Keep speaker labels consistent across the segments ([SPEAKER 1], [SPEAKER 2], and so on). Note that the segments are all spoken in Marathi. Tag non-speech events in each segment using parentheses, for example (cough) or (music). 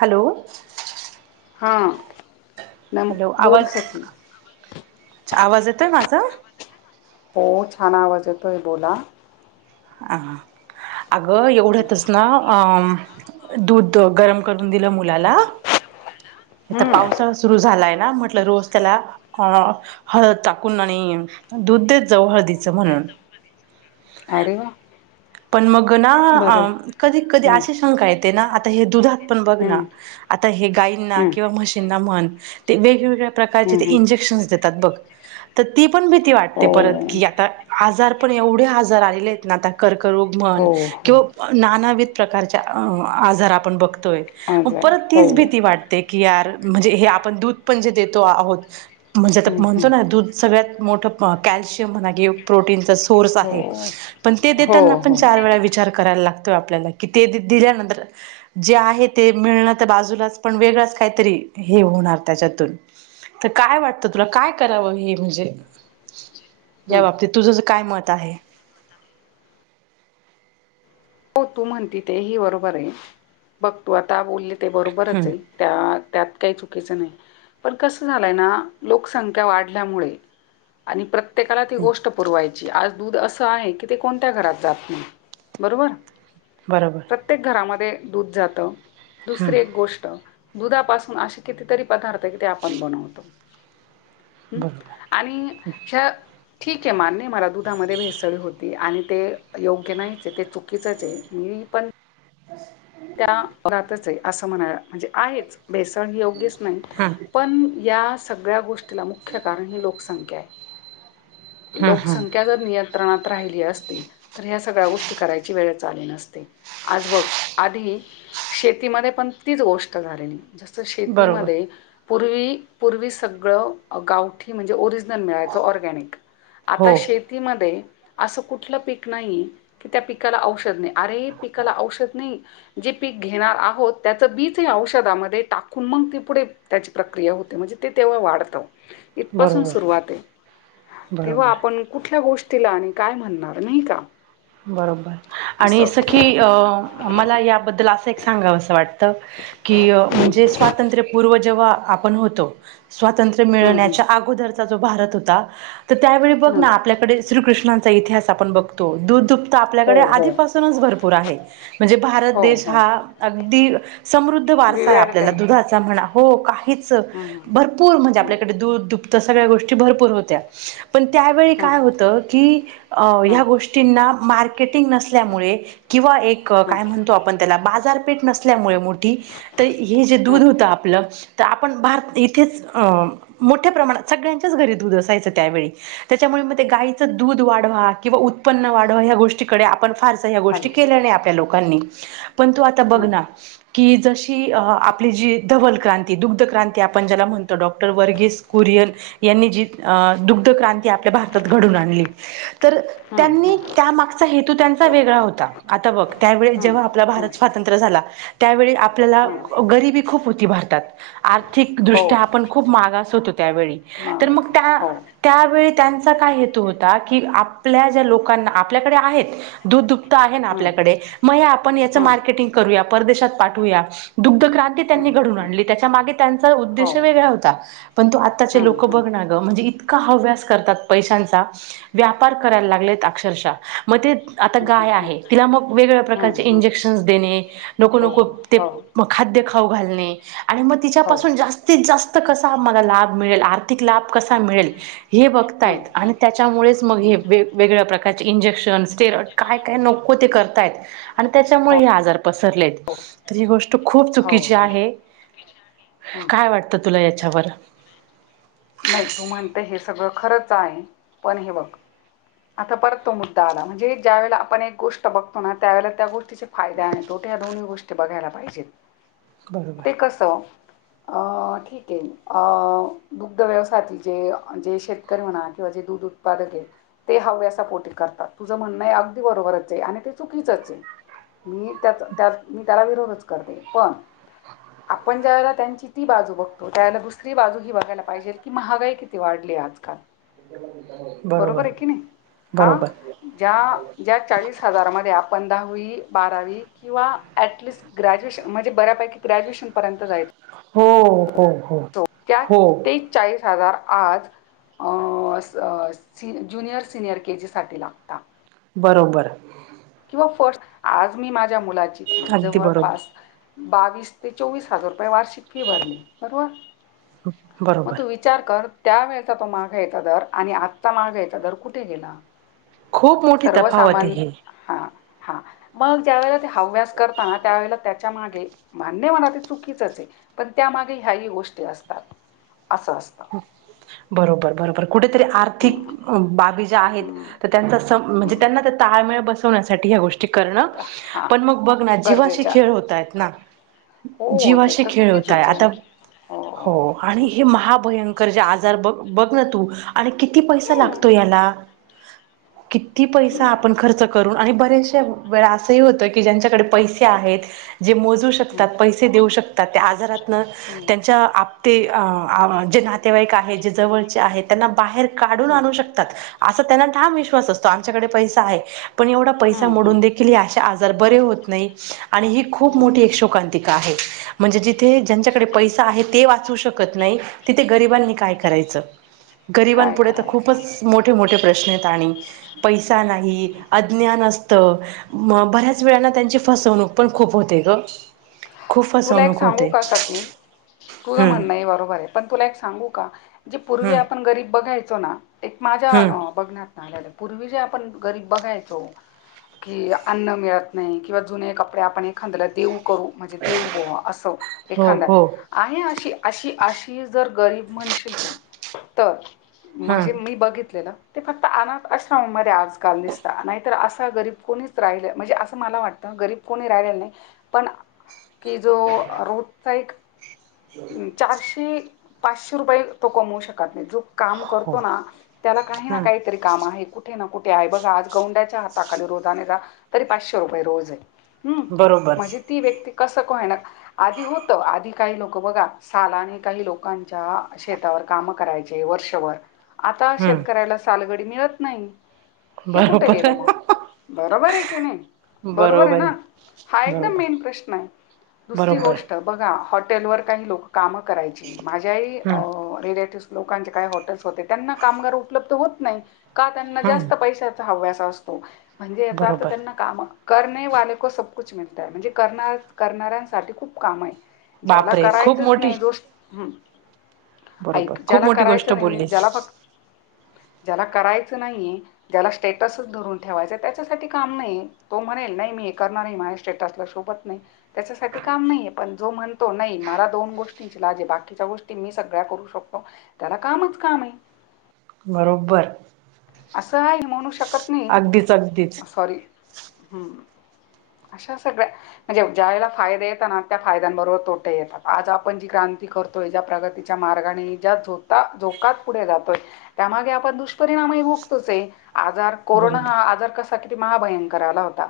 [SPEAKER 1] हॅलो,
[SPEAKER 2] हा, नम
[SPEAKER 1] हॅलो,
[SPEAKER 2] बोल
[SPEAKER 1] आवाज
[SPEAKER 2] सखी
[SPEAKER 1] अच्छा आवाज येतो. माझा
[SPEAKER 2] हो, छान आवाज येतोय बोला.
[SPEAKER 1] हा, अगं एवढच ना, आम दूध गरम करून दिलं मुलाला आता
[SPEAKER 2] हम्म
[SPEAKER 1] पावसाळा सुरू झालाय ना म्हटलं. रोज त्याला हा, हळद टाकून आणि दूध देत जाऊ हळदीचं म्हणून
[SPEAKER 2] अरे वा,
[SPEAKER 1] पण मग ना,
[SPEAKER 2] बरं
[SPEAKER 1] कधी कधी
[SPEAKER 2] हम्म
[SPEAKER 1] अशी शंका येते ना, आता हे दुधात पण बघ ना,
[SPEAKER 2] हम्म
[SPEAKER 1] आता हे गाईना
[SPEAKER 2] हम्म
[SPEAKER 1] किंवा म्हशींना म्हण, ते वेगवेगळ्या प्रकारचे
[SPEAKER 2] हम्म
[SPEAKER 1] ते
[SPEAKER 2] हम्म
[SPEAKER 1] इंजेक्शन्स देतात. बघ आता ती पण भीती वाटते. परत की
[SPEAKER 2] हो
[SPEAKER 1] आता आजार पण एवढे हजार आलेले आहेत ना, आता कर्करोग म्हण
[SPEAKER 2] हो हो
[SPEAKER 1] किंवा नानाविथ प्रकारच्या आजार आपण बघतोय.
[SPEAKER 2] आजार
[SPEAKER 1] परत
[SPEAKER 2] हो
[SPEAKER 1] तिच भीती वाटते की, यार म्हणजे हे आपण दूध पण जे देतो आहोत. म्हणजे आता
[SPEAKER 2] हम्म
[SPEAKER 1] म्हणतो
[SPEAKER 2] हम्म
[SPEAKER 1] ना दूध सगळ्यात मोठ कॅल्शियम म्हणा की प्रोटीनचा सोर्स
[SPEAKER 2] हो
[SPEAKER 1] आहे पण ते
[SPEAKER 2] हो
[SPEAKER 1] देताना आपण
[SPEAKER 2] हो
[SPEAKER 1] चार वेळा विचार करायला लागतोय आपल्याला कि ते दिल्यानंतर जे आहे ते मिळणार तर बाजूलाच पण वेगळंच काहीतरी हे होणार त्याच्यातून तर काय वाटतं तुला काय करावं हे म्हणजे? या
[SPEAKER 2] हम्म
[SPEAKER 1] बाबतीत तुझ काय मत आहे?
[SPEAKER 2] हो तू म्हणती ते हि बरोबर आहे बघ तू आता बोलले ते बरोबरच
[SPEAKER 1] हम्म
[SPEAKER 2] हे. त्या त्यात काही चुकीच नाही. पण कस झालंय ना लोकसंख्या वाढल्यामुळे आणि प्रत्येकाला ती गोष्ट पुरवायची आज दूध असं आहे की ते कोणत्या घरात जात नाही बरोबर.
[SPEAKER 1] बरोबर.
[SPEAKER 2] प्रत्येक घरामध्ये दूध जात
[SPEAKER 1] हम्म
[SPEAKER 2] दुसरी एक गोष्ट दुधापासून असे कितीतरी पदार्थ कि ते आपण बनवतो. हम्म
[SPEAKER 1] बरोबर
[SPEAKER 2] आणि ह ठीक आहे मान्य मला दुधामध्ये भेसळ होते आणि ते योग्य नाहीच हे ते चुकीचच आहे मी पण
[SPEAKER 1] (inaudible)
[SPEAKER 2] त्या रातच आहे असं म्हणायला म्हणजे आहेच. भेसळ ह योग्यच नाही
[SPEAKER 1] हां
[SPEAKER 2] पण या सगळ्या गोष्टीला मुख्य कारण ही लोकसंख्या आहे.
[SPEAKER 1] हां हां
[SPEAKER 2] लोकसंख्या जर नियंत्रणात राहिली असती तर ह्या सगळ्या गोष्टी करायची वेळ आली नसती. आज बघ आधी शेतीमध्ये पण तीच गोष्ट झालेली. जसं
[SPEAKER 1] बरोबर
[SPEAKER 2] शेतीमध्ये पूर्वी, पूर्वी सगळ गावठी म्हणजे ओरिजनल मिळायच ऑरगॅनिक. आता
[SPEAKER 1] हो
[SPEAKER 2] शेतीमध्ये असं कुठलं पीक नाही कि त्या पिकाला औषध नाही अरे पिकाला औषध नाही. जे पीक घेणार आहोत त्याचं बीच औषधामध्ये टाकून मग ती पुढे त्याची प्रक्रिया होते म्हणजे ते तेव्हा वाढत इथपासून
[SPEAKER 1] बरोबर
[SPEAKER 2] सुरुवात आहे. तेव्हा
[SPEAKER 1] बरोबर
[SPEAKER 2] आपण कुठल्या गोष्टीला आणि काय म्हणणार नाही का.
[SPEAKER 1] बरोबर आणि
[SPEAKER 2] असं.
[SPEAKER 1] सखी अ मला याबद्दल अस एक सांगाव अस वाटत की म्हणजे स्वातंत्र्यपूर्व जेव्हा आपण होतो स्वातंत्र्य
[SPEAKER 2] हम्म हम्म
[SPEAKER 1] मिळण्याच्या अगोदरचा जो भारत होता तर त्यावेळी बघना
[SPEAKER 2] हम्म.
[SPEAKER 1] आपल्याकडे श्रीकृष्णांचा इतिहास आपण बघतो दुध दुप्त आपल्याकडे
[SPEAKER 2] हो हो
[SPEAKER 1] आधीपासूनच भरपूर आहे. म्हणजे भारत
[SPEAKER 2] हो
[SPEAKER 1] देश
[SPEAKER 2] हो
[SPEAKER 1] हा अगदी समृद्ध वारसा आहे
[SPEAKER 2] विवेर ते
[SPEAKER 1] आपल्याला
[SPEAKER 2] ना
[SPEAKER 1] दुधाचा म्हणा हो काय हीच
[SPEAKER 2] हम्म
[SPEAKER 1] भरपूर म्हणजे
[SPEAKER 2] हम्म
[SPEAKER 1] आपल्याकडे दूध दुपत सगळ्या गोष्टी भरपूर होत्या पण त्यावेळी
[SPEAKER 2] हम्म.
[SPEAKER 1] काय होतं की
[SPEAKER 2] हम्म
[SPEAKER 1] ह्या गोष्टी मार्केटीग नसल्यामुळे किंवा एक
[SPEAKER 2] हम्म हम्म
[SPEAKER 1] काय म्हणतो आपण त्याला बाजारपेठ नसल्यामुळे मोठी तर हे जे
[SPEAKER 2] हम्म.
[SPEAKER 1] दूध होत आपल तर आपण भारत इथेच अं मोठ्या प्रमाणात सगळ्यांच्याच घरी दूध असायचं त्यावेळी त्याच्यामुळे मग ते गाईचं दूध वाढवा किंवा उत्पन्न वाढवा ह्या गोष्टीकडे आपण फारसा ह्या गोष्टी
[SPEAKER 2] हॅलो.
[SPEAKER 1] केल्या नाही आपल्या लोकांनी परंतु त
[SPEAKER 2] हम्म
[SPEAKER 1] बघना. की जशी आपली जी धवलक्रांती दुग्धक्रांती आपण ज्याला म्हणतो डॉक्टर वर्गेस कुरियन यांनी जी दुग्ध क्रांती आपल्या भारतात घडून आणली तर
[SPEAKER 2] हम्म
[SPEAKER 1] त्यांनी
[SPEAKER 2] हम्म
[SPEAKER 1] त्यामागचा हेतू त्यांचा वेगळा होता आता बघ त्यावेळे
[SPEAKER 2] हम्म
[SPEAKER 1] जेव्हा आपला भारत
[SPEAKER 2] हम्म
[SPEAKER 1] स्वातंत्र्य झाला त्यावेळी आपल्याला
[SPEAKER 2] हम्म.
[SPEAKER 1] गरिबी खूप होती भारतात आर्थिक
[SPEAKER 2] हो
[SPEAKER 1] दृष्ट्या आपण खूप खूप मागास होतो त्यावेळी तर मग
[SPEAKER 2] मावसले
[SPEAKER 1] त्या
[SPEAKER 2] हो.
[SPEAKER 1] त्यावेळी त्यांचा काय हो की आपल्या ज्या लोकांना आपल्याकडे आहेत दूध दुपत आहे ना
[SPEAKER 2] हम्म
[SPEAKER 1] आपल्याकडे मंग यां आपणं याचं
[SPEAKER 2] हम्म
[SPEAKER 1] मार्केटिंग करूंया परदेशांत पाठवूंया दुग्ध क्रांती
[SPEAKER 2] हम्म
[SPEAKER 1] त्यांनी घडूंन
[SPEAKER 2] हम्म.
[SPEAKER 1] आणली त्यांच्या मागे त्यांचा
[SPEAKER 2] हो.
[SPEAKER 1] उद्देश वेगळां होतां पणं तो आंत्ताचे
[SPEAKER 2] हम्म
[SPEAKER 1] लोकं
[SPEAKER 2] हम्म
[SPEAKER 1] बघं नां गं म्हणजे इतकां हव्यांस करतांत पैशांचा व्यापांर करायंला लागतं अंश मंग ते आंता
[SPEAKER 2] हम्म हम्म
[SPEAKER 1] गाय आहे तिला मंग वेगवेगळ्यां प्रकांरचे
[SPEAKER 2] हम्म हम्म.
[SPEAKER 1] इंजेक्शन देणे नको
[SPEAKER 2] हो
[SPEAKER 1] नको ते
[SPEAKER 2] हो
[SPEAKER 1] खांद्य खाऊं घालणे आणि मंग
[SPEAKER 2] हो.
[SPEAKER 1] तिच्यांपासून जास्तीत जास्तं कसां मलां लाभ मिळेल आर्थिक लाभ कसां मिळेल
[SPEAKER 2] हम्म
[SPEAKER 1] हे
[SPEAKER 2] हम्म
[SPEAKER 1] बघतांयत आणि त्यांच्यामुळेच मंग हेे
[SPEAKER 2] हम्म हम्म.
[SPEAKER 1] वेगळ्या प्रकारचे इंजेक्शनस स्टेरॉइड कायं कायं नको ते करतांय आहेतं आणि
[SPEAKER 2] हो
[SPEAKER 1] त्यांच्यामुळे हे आंजार पसरलेत तरं ही गोष्ट खूंप
[SPEAKER 2] हो.
[SPEAKER 1] चुकीची
[SPEAKER 2] हो
[SPEAKER 1] आहे
[SPEAKER 2] हम्म.
[SPEAKER 1] कायं वाटतं तुंला यांच्यावर
[SPEAKER 2] नाहीं तूं म्हणते हे सगळं खरंच आहे पणं हे बघं आंता परंत तो मुद्दा आंला म्हणजे ज्यां वेला आपणं एक गोष्ट बघतो नां त्यांवेळेला त्यां गोष्टींचा फायंदा आणि तोट्या यां दोन्ही गोष्टी बघांयला पाहिजेत
[SPEAKER 1] हं
[SPEAKER 2] ते कसं अं ठीक आहे दुधं व्यवसायांतील जे जे शेतकरी म्हणां किंवा जे दूधं उत्पांदक आहे ते हव्यां सां पोटी करतांत तुझं म्हणणं आहे अगदीं बरोबरच आहे आणि ते चुकीचंच आहे मी त्याचं त्यां मी त्यांला विरोधच करते पणं आपणं ज्यां वेळे त्यांची ती बाजूं बघतो त्यावेळेला दुसरी बाजूं ही बघायंलात पाहिजे की महांगाई किती वाढली आंजकांल बरोबर आहे की नाहीं हां
[SPEAKER 1] बरोबर
[SPEAKER 2] ज्यां ज्यां चाळीस हजांर मं आपणं आपणं दहावी बारावी किंवा टिस्ट ग्रॅज्युएशन म्हणजे बऱ्यापैकी ग्रॅज्युएशनं पर्यंतयचो
[SPEAKER 1] हो हो हो
[SPEAKER 2] त्यां
[SPEAKER 1] हो
[SPEAKER 2] तेचाळीस हजांर आंज सी ज्युनियर सिनियर के जीसांठी लागतां
[SPEAKER 1] बरोबर
[SPEAKER 2] किंवा फंट आंज मी माझ्या मुलाची फी
[SPEAKER 1] अगदी बरोबर
[SPEAKER 2] जवळंपास बावीस ते चोवीस वाषिक फी भरली बरोबर
[SPEAKER 1] बरोबर
[SPEAKER 2] मंग विचारलं करं त्यां वेळचां तो माळं घ्यायचा दरं आणि आजचां माळं घ्यायचा दरं कुठे गेलां
[SPEAKER 1] खूप मोठी
[SPEAKER 2] सर्व
[SPEAKER 1] तफावत आहे हे
[SPEAKER 2] सामान्यं हां हां मंग ज्यां वेळेला ते हव्यांस करतांना त्यांवेळे त्यांच्या मागे मान्यं म्हणां ते चुकीचच आहे पणं त्यांमागे ह्यांही गोष्टी असतांत असं असतांत
[SPEAKER 1] बरोबर बरोबर कुंठेतरी
[SPEAKER 2] हं,
[SPEAKER 1] आर्थिक बाबी ज्यां
[SPEAKER 2] हं,
[SPEAKER 1] आहेतं त्यांच्या सं म्हणजे
[SPEAKER 2] हं.
[SPEAKER 1] त्यांना ते तांळमेळ बसवण्यांसाठी ह्यां गोष्टी ची करणं
[SPEAKER 2] हां
[SPEAKER 1] पणं मंग बघंना जीवाशी
[SPEAKER 2] गरजेच्या
[SPEAKER 1] खेळ होतां येतं नां
[SPEAKER 2] हो ते
[SPEAKER 1] जीवाशी
[SPEAKER 2] तर
[SPEAKER 1] खेळं होतांय
[SPEAKER 2] चुकीचंच आहे
[SPEAKER 1] आंता हो आणि
[SPEAKER 2] हं,
[SPEAKER 1] हे महाभयंकर जे आजांर बघं बघं नां तूं आणि किती पैसा
[SPEAKER 2] हं,
[SPEAKER 1] लागतो यांला किती पैसा
[SPEAKER 2] हं,
[SPEAKER 1] आपणं खर्च करतो करूंन आणि बऱ्यांचश्या वेळां असंही होतं की ज्यांच्याकडे पैसे आहेतं जे मोजूं शकतांत पैस से देऊं शकतांत त्यां आजारातून
[SPEAKER 2] हां.
[SPEAKER 1] च्यां आप ते अंहह आं जे नातेवाईक आहेतं जे जवळचे आहेतं त्यांना बाहेर काढूंन
[SPEAKER 2] हं,
[SPEAKER 1] आणूं शकतांत असं त्यांना ठाम विश्वास असतो आमच्यांकडे पै आहे पणं एवढां पैसा
[SPEAKER 2] हं, हं.
[SPEAKER 1] मोडूंन दे आजार बरे होत नाय आणि ही खूप मोठी
[SPEAKER 2] नाही,
[SPEAKER 1] एक शोकांतिका आहे. म्हणजे जिथे ज्यांच्याकडे पैसा
[SPEAKER 2] शोकांत
[SPEAKER 1] आहे ते वाचू शकत नाय तिथे गरीबांनी काय करायचं गरीबांन
[SPEAKER 2] काय
[SPEAKER 1] पुढे तर
[SPEAKER 2] करायचं
[SPEAKER 1] खूपच मो मोठे मोठे प्रश्न आयत आणि पैसा नाही
[SPEAKER 2] हं.
[SPEAKER 1] अज्ञान अस त म बऱ्याच वेळा ना त्यांची फसवणूक पण खूप होते ग. खूप
[SPEAKER 2] तुला एक
[SPEAKER 1] फसवणूक
[SPEAKER 2] सांगू
[SPEAKER 1] होते
[SPEAKER 2] का सकी? की तुझं
[SPEAKER 1] हम्म
[SPEAKER 2] म्हणणं ए बरोबरय पण तुला एक सांगू का? जे पूर्वी
[SPEAKER 1] हम्म
[SPEAKER 2] आपण गरीब बघायचो ना एक माझ्या
[SPEAKER 1] हम्म
[SPEAKER 2] अ बघन्यात पूर्वी जे आपण गरीब बघायचो. कि अन्न मिळत नाय किंवा जुने कपडे आपण एखांद्याला देऊ करू. देवू बुवा असं
[SPEAKER 1] हो
[SPEAKER 2] एखांदा.
[SPEAKER 1] हो
[SPEAKER 2] आहे अशी अशी अशी जर गरीब म्हणशील तू तर
[SPEAKER 1] हम्म
[SPEAKER 2] म्हजे मी बघितलेल ते फक्त अनाथ आश्रमामध्ये आजकाल दिसता नाय तर असं गरीब कोणीच राहिलंय म्हणजे असं मला वाटतं आ गरीब कोणी राहिलेलं नाय. पण कि जो रोजचा एक चारशे पाचशे रुपये तो कमवू शकत नाय जो काम
[SPEAKER 1] हो
[SPEAKER 2] करतो ना त्याला काही ना काही
[SPEAKER 1] हम्म
[SPEAKER 2] तरी काम आहे कुठे ना कुठे आहे बघा आज गौंड्याच्या हाताखाली रोजाने जा तरी पाचशे रुपये रोज आय. हम्म
[SPEAKER 1] बरोबर
[SPEAKER 2] म्हजे ती व्यक्ती कसं का होईना आधी होतं आधी काही लोकं बघा सालाने काही लोकांच्या शे तावर काम करायचे वर्षभर आता
[SPEAKER 1] हम्म
[SPEAKER 2] शेतकऱ्याला सालगडी मिळत नाय. हे कुठं गेलं
[SPEAKER 1] बरोबर
[SPEAKER 2] मग? बरोबर आहे की नाई बरोबर आय ना हा एकदम
[SPEAKER 1] बरोबर
[SPEAKER 2] मेन प्रश्न आय? दुसरी
[SPEAKER 1] बरोबर
[SPEAKER 2] गोष्ट बघा हॉटेलवर काही लोकं कामं करायची माझ्याही
[SPEAKER 1] हम्म
[SPEAKER 2] रिलेटिव्हज लोकांचे काय हॉटेल्स होते त्यांना कामगार उपलब्ध होत नाय. का त्यांना
[SPEAKER 1] हम्म
[SPEAKER 2] जास्त पैशा हव्यास असतो म्हणजे याचा अर्थ
[SPEAKER 1] बरोबर
[SPEAKER 2] त्यांना कामं करणेवाले को सबकुच मिलता है. म्हणजे करणार करणाऱ्यांसाठी खूप काम आय. ज्याला
[SPEAKER 1] बापरे खूप
[SPEAKER 2] करायचंच
[SPEAKER 1] मोठी
[SPEAKER 2] नाही दोष हम्.
[SPEAKER 1] बरोबर
[SPEAKER 2] ऐक
[SPEAKER 1] खूप
[SPEAKER 2] ज्याला
[SPEAKER 1] मोठी गोष्ट
[SPEAKER 2] करायचं नाई
[SPEAKER 1] बोललीस
[SPEAKER 2] ज्याला फक् ज्याला करायचं नाई ज्याला स्टेटसच धरून ठेवायचाय त्याच्यासाठी काम नाही. तो म्हणेल नाही मी हे करणार नाय माझ्या स्टेटसला शोभत नाय. त्याच्यासाठी काम नाही पण जो म्हणतो नाही मला दोन गोष्टी लाज ए बाकीच्या गोष्टी मी सगळ्या करू शकतो त्याला कामच कामं आय.
[SPEAKER 1] बरोबर.
[SPEAKER 2] असं म्हणू शकत
[SPEAKER 1] अगदीच अगदीच
[SPEAKER 2] नाही सॉरी हम्. अशा सगळ्या म्हणजे ज्या वेळेला फायदे येता ना त्या फायद्यांबरोबर तोटे ही येतात आज आपण जी क्रांती कर तोय ज्या प्रगतीच्या मार्गाने ज्या झोता- झोकात पुढे जातोय त्यामागे आपण दुश परिणामही भोगतोचय आजार कोरोना हा
[SPEAKER 1] बरोबर
[SPEAKER 2] आजार कसा किती महाभयंकर आला होता.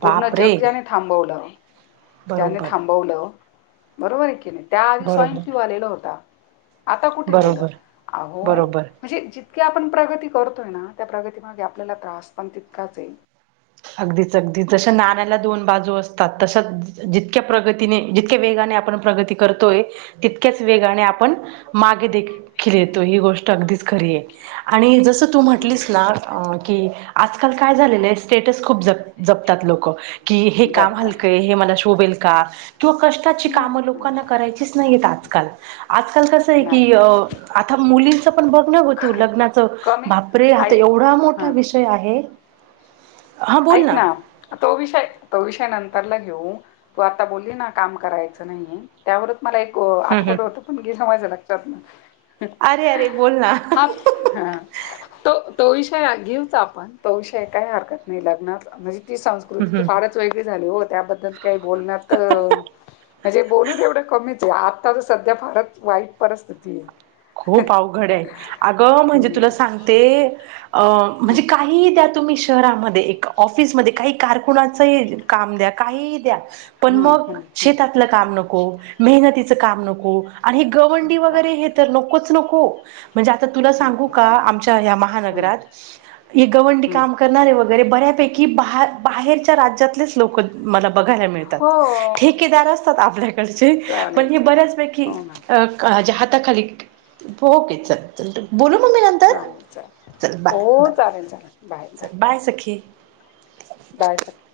[SPEAKER 2] पूर्ण जग
[SPEAKER 1] बापरे
[SPEAKER 2] ज्याने थांबवलं ज्याने
[SPEAKER 1] बरोबर
[SPEAKER 2] थांबवलं बरोबरे की नाय? त्याआधी स्वाईन फ्ल्यू
[SPEAKER 1] बरोबर
[SPEAKER 2] आलेला होता. आता कुठे गेलं
[SPEAKER 1] बरोबर
[SPEAKER 2] अहो
[SPEAKER 1] बरोबर
[SPEAKER 2] म्हणजे जितक्या आपण प्रगती करतोय ना त्या प्रगतीमागे आपल्याला त्रास पण तितकाच ए.
[SPEAKER 1] अगदीच अगदी जश्या नाण्याला दोन बाजू असतात तस जितक्या प्रगतीने जितक्या वेगाने आपण प्रगती करतोय तितक्याच वेगाने आपण मागे देखील येतो ही गोष्ट अगदीच खरी ए आणि जस तू म्हटलीस ना
[SPEAKER 2] हम्म
[SPEAKER 1] की आजकाल काय झालेलं आय स्टेटस खूप जपतात लोक. कि हे काम
[SPEAKER 2] जपताच
[SPEAKER 1] हलकंय हे मला शोभेल का किंवा कष्टाची
[SPEAKER 2] हम्म
[SPEAKER 1] काम
[SPEAKER 2] हम्म
[SPEAKER 1] लोकांना करायची नाहीयेत आजकाल, आजकाल कस आहे
[SPEAKER 2] नाही
[SPEAKER 1] की अ आता मुली पण बघण हो तू लग्नाच
[SPEAKER 2] कमी
[SPEAKER 1] बापरे हा
[SPEAKER 2] ऐक
[SPEAKER 1] एवढा मोठा
[SPEAKER 2] हा
[SPEAKER 1] विषय आहे. हा बोल
[SPEAKER 2] ऐक ना तो विषय, तो विषय नंतरला घेऊन तू आता बोलली ना काम करायचं नाहीये त्यावरच मला एक ओ
[SPEAKER 1] हम् हम्.
[SPEAKER 2] आठवलं होत पण गेलं माझ्या लक्षातन
[SPEAKER 1] अरे अरे बोल ना.
[SPEAKER 2] हा हा तो तो विषय घेऊच आपण तो विषय काही हरकत नाही लग्नात म्हणजे ती संस्कृती
[SPEAKER 1] हम्म.
[SPEAKER 2] तर
[SPEAKER 1] हम्म.
[SPEAKER 2] फारच वेगळी झाली हो त्याबद्दल काही बोलण्यात म्हणजे बोलून तेवढ कमीच आहे आता तर सध्या फारच वाईट परिस्थिती आहे.
[SPEAKER 1] खूप अवघड आहे अग म्हणजे तुला
[SPEAKER 2] हम्म
[SPEAKER 1] सांगते अ
[SPEAKER 2] हम्म
[SPEAKER 1] म्हणजे का काही द्या तुम्ही शहरामध्ये एक ऑफिसमध्ये काही कारखुनाचंही काम द्या काही द्या पण
[SPEAKER 2] हम्म
[SPEAKER 1] मग
[SPEAKER 2] हम्म हम्म
[SPEAKER 1] शेतातलं काम नको, मेहनतीच काम नको आणि हे गवंडी
[SPEAKER 2] नको
[SPEAKER 1] वगैरे हे तर नकोच, नको म्हणजे आता तुला सांगू का
[SPEAKER 2] नकोच नको
[SPEAKER 1] आमच्या ह्या
[SPEAKER 2] हम्म
[SPEAKER 1] महानगरात गवंडी
[SPEAKER 2] हम्म
[SPEAKER 1] काम करणारे वगैरे बऱ्यापैकी बा बाहेरच्या राज्यातलेच लोक मला बघायला मिळतात.
[SPEAKER 2] हो
[SPEAKER 1] ठेकेदार असतात आपल्याकडचे
[SPEAKER 2] चालेल
[SPEAKER 1] पण हे
[SPEAKER 2] चालेल
[SPEAKER 1] बऱ्याचपैकी
[SPEAKER 2] हो मॅम
[SPEAKER 1] जे हाता खाली हो तेच आहेत. चल बोलू मग मी नंतर?
[SPEAKER 2] चालेल चालेल
[SPEAKER 1] चल बाय,
[SPEAKER 2] हो
[SPEAKER 1] बाय,
[SPEAKER 2] चालेल चालेल बाय
[SPEAKER 1] चल बाय सखी.
[SPEAKER 2] बाय सखी.